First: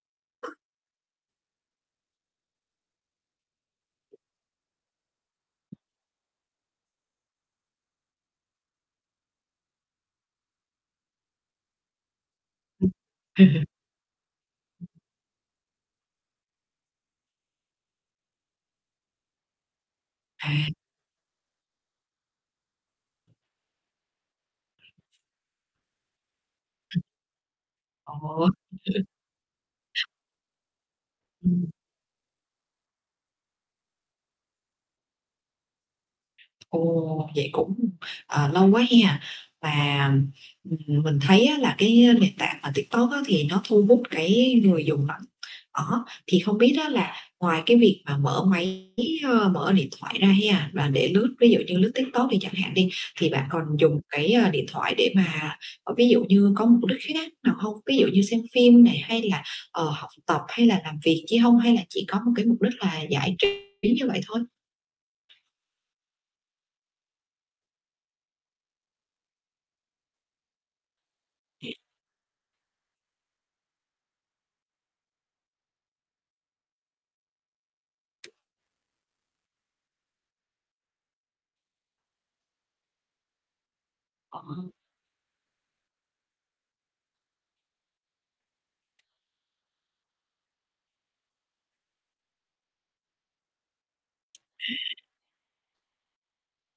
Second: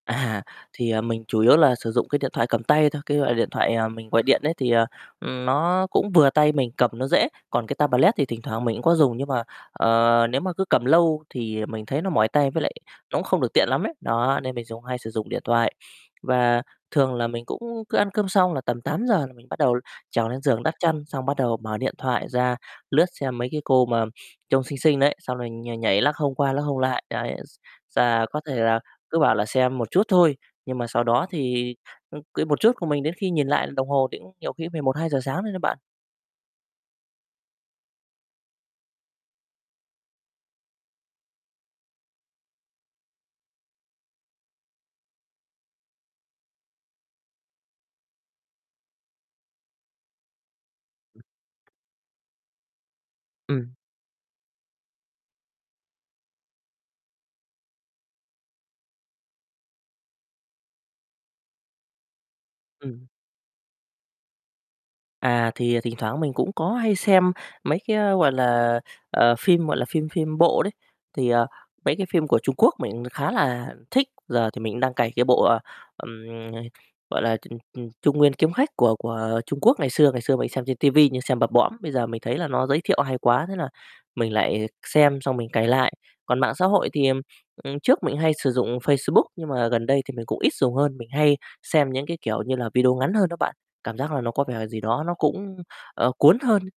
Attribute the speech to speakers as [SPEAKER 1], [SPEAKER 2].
[SPEAKER 1] À, thì, à, mình chủ yếu là sử dụng cái điện thoại cầm tay thôi, cái loại điện thoại, à, mình gọi điện ấy, thì, ờ, ừm, nó cũng vừa tay mình, cầm nó dễ, còn cái tablet thì thỉnh thoảng mình cũng có dùng, nhưng mà, ờ, nếu mà cứ cầm lâu thì mình thấy nó mỏi tay, với lại
[SPEAKER 2] Ừm.
[SPEAKER 1] nó cũng không được tiện lắm ấy. Đó, nên mình dùng hay sử dụng điện thoại và thường là mình cũng cứ ăn cơm xong là tầm 8:00 là mình bắt đầu trèo lên giường
[SPEAKER 2] À.
[SPEAKER 1] đắp chăn, xong bắt đầu mở điện thoại ra, lướt xem mấy cái cô mà trông xinh xinh đấy, xong rồi nh nhảy, lắc hông qua lắc hông
[SPEAKER 2] Ừm.
[SPEAKER 1] lại. Đấy, s sà có
[SPEAKER 2] Ồ.
[SPEAKER 1] thể là cứ bảo là xem một chút thôi, nhưng mà sau đó
[SPEAKER 2] Ừm.
[SPEAKER 1] thì, ư, cái một chút của mình đến khi nhìn lại đồng hồ thì cũng nhiều khi cũng phải 1:00-2:00 sáng rồi đấy bạn.
[SPEAKER 2] Ồ, vậy cũng, ờ, lâu quá ha, và, ừm, mình thấy á là cái nền tảng mà TikTok á thì nó thu hút cái người dùng lắm. Đó, thì không biết á là ngoài cái việc mà mở máy, ơ, mở điện thoại ra ha và để lướt, ví dụ như lướt TikTok đi chẳng hạn đi, thì bạn còn
[SPEAKER 1] Ừm.
[SPEAKER 2] dùng cái, ơ, điện thoại để mà, ờ, ví dụ như có mục đích khác nào hông? Ví dụ như xem phim này hay là, ờ, học tập hay là làm việc chi hông, hay là chỉ có một cái mục đích là
[SPEAKER 1] Ừm.
[SPEAKER 2] giải trí như vậy thôi?
[SPEAKER 1] À, thì, à, thỉnh thoảng mình cũng có hay xem mấy cái, gọi là, ờ, phim, gọi là, phim phim bộ đấy, thì, à, mấy cái phim của Trung Quốc mình khá là thích, giờ thì mình cũng đang cày cái bộ, ờ, ừm, ờ, gọi là, ừm, ừm, Trung Nguyên Kiếm Khách của của Trung Quốc ngày xưa, ngày xưa mình xem trên ti vi nhưng xem bập bõm, bây giờ mình thấy là nó giới thiệu hay quá, thế là mình
[SPEAKER 2] À
[SPEAKER 1] lại
[SPEAKER 2] ha.
[SPEAKER 1] xem xong mình cày lại. Còn mạng xã hội thì, ừm, ừm, trước mình cũng hay sử dụng Facebook, nhưng mà gần đây thì mình cũng ít dùng hơn, mình hay xem những cái, kiểu như là, video ngắn hơn đó bạn, cảm giác là nó có vẻ gì đó nó cũng, ờ, cuốn hơn.